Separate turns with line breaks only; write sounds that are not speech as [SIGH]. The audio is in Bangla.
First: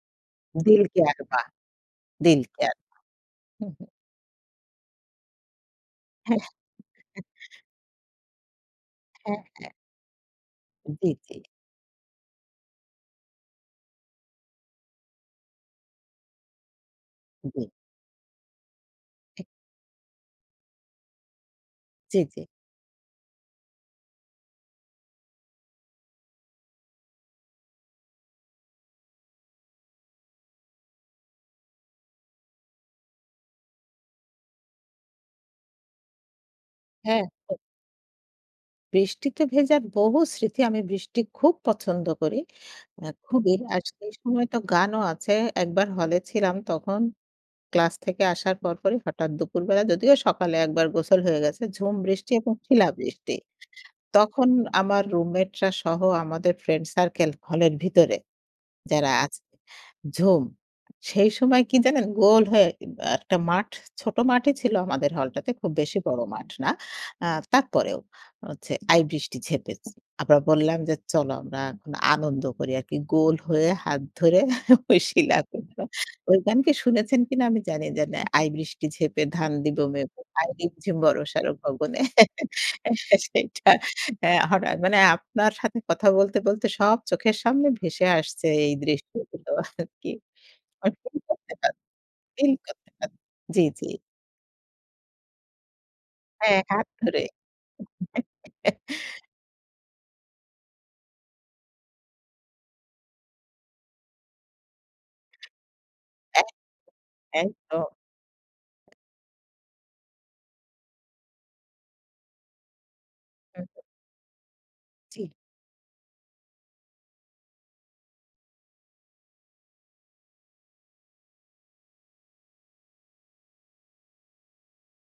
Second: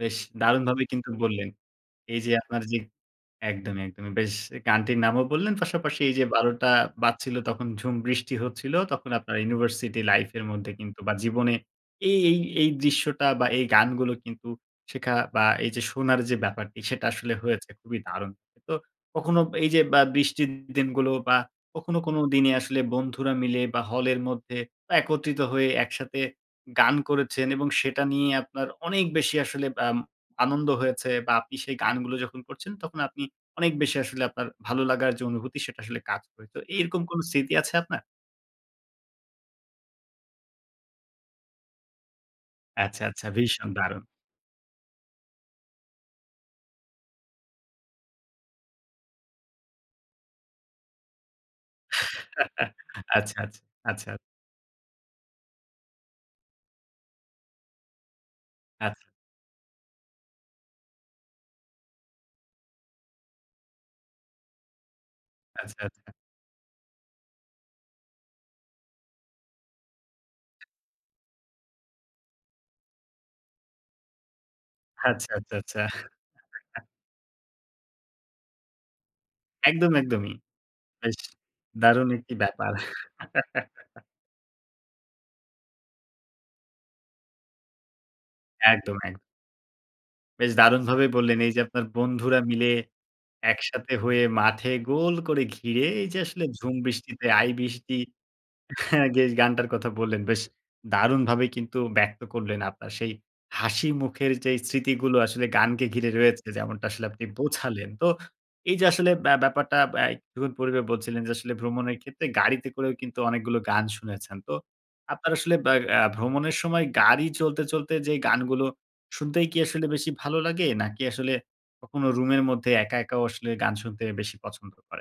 বেশ
দিল
দারুণভাবে
কে
কিন্তু
একবার,
বললেন। এই যে
দিল
আপনার
কেয়ার।
যে
হু,
একদমই,
হু।
একদমই। বেশ, গানটির নামও বললেন, পাশাপাশি এই যে
হ্যাঁ।
১২ঃ০০ বাজছিল,
[CHUCKLES]
তখন ঝুম বৃষ্টি হচ্ছিল। তখন আপনার
হ্যাঁ।
ইউনিভার্সিটি লাইফের মধ্যে কিন্তু
জি,
বা
জি।
জীবনে এই এই এই দৃশ্যটা, বা এই গানগুলো কিন্ত শেখা বা এই যে শোনার যে ব্যাপারটি, সেটা আসলে
জি।
হয়েছে। খুবই দারুণ। তো কখনো
ঠিক।
এই যে বা বৃষ্টির দিনগুলো, বা কখনো কোনো
জি, জি।
দিনে আসলে বন্ধুরা মিলে বা হলের মধ্যে একত্রিত হয়ে, একসাথে গান করেছেন এবং সেটা নিয়ে আপনার অনেক বেশি আসলে আম আনন্দ হয়েছে বা আপনি সেই গানগুলো যখন করছেন, তখন আপনি অনেক বেশি আসলে আপনার ভালো লাগার যে অনুভূতি, সেটা আসলে কাজ করে। তো এরকম কোনো
হ্যাঁ।
স্মৃতি আছে আপনার?
বৃষ্টিতে ভেজার বহু স্মৃতি। আমি বৃষ্টি খুব পছন্দ করি,
আচ্ছা,
মানে
আচ্ছা।
খুবই।
ভীষণ
আর
দারুণ।
সেই সময় তো গানও আছে। একবার হলে ছিলাম, তখন ক্লাস থেকে আসার পরপরই হঠাৎ দুপুরবেলা, যদিও সকালে একবার গোসল হয়ে গেছে, ঝুম বৃষ্টি এবং
[CHUCKLES]
শিলাবৃষ্টি।
আচ্ছা, আচ্ছ আচ্ছা।
তখন আমার রুমমেটরা সহ আমাদের ফ্রেন্ড সার্কেল, হলের ভিতরে
আচ্ছা।
যারা আছে, ঝুম! সেই সময় কী জানেন? গোল হয়ে ই বা একটা মাঠ, ছোট মাঠই ছিল আমাদের হলটাতে, খুব
আচ্ছা,
বেশি
আচ্ছা।
বড় মাঠ না। আ তারপরেও হচ্ছে, আই বৃষ্টি ঝেঁপেছে। আমরা বললাম যে, "চলো, আমরা এখন আনন্দ করি আরকি।" গোল হয়ে হাত ধরে [CHUCKLES]
আচ্ছা,
শিলা
আচ্ছা,
পরল।
আচ্ছা, আচ্ছা।
ওই গান কি
[CHUCKLES]
শুনেছেন কিনা আমি জানি যা না, "আই বৃষ্টি ঝেঁপে, ধান দিব
একদম
মেপে।
একদমই।
আমি বিঝছি
বেশ
বর্শারও ভবনে"
দারুণ একটি
[CHUCKLES]
ব্যাপার।
সেইটা,
[CHUCKLES]
হ্যাঁ হঠাৎ মানে আপনার সাথে কথা বলতে, বলতে সব চোখের সামনে ভেসে আসছে
একদম,
এই
একদম।
দৃষ্টিগুলো আরকি।
বেশ দারুণভাবে বললেন। এই যে
[UNINTELLIGIBLE]
আপনার বন্ধুরা মিলে
জি, জি।
একসাথে হয়ে, মাঠে গোল করে ঘিরে, এই যে আসলে
হ্যাঁ,
ঝুম
হাত ধরে।
বৃষ্টিতে, আই বৃষ্টি [CHUCKLES]
[CHUCKLES]
বেশ গানটার কথা বললেন, বেশ দারুণভাবে কিন্তু ব্যক্ত করলেন, আপনার সেই হাসিমুখের যে স্মৃতিগুলো আসলে গানকে ঘিরে
অ্যা
রয়েছে, যেমনটা আসলে আপনি
একদম।
বোঝালেন। তো এই যে আসলে ব্য ব্যাপারটা, আ একটু পূর্বে বলছিলেন যে, আসলে ভ্রমণের ক্ষেত্রে গাড়িতে করেও কিন্তু অনেকগুলো
হু, হু।
গান শুনেছেন। তো আপনার
ঠিক।
আসলে ব্যা আ ভ্রমণের সময় গাড়ি চলতে, চলতে যে গানগুলো শুনতেই কি আসলে বেশি ভালো লাগে, নাকি আসলে কখনো রুমের মধ্যে একা, একাও আসলে গান শুনতে বেশি পছন্দ করেন?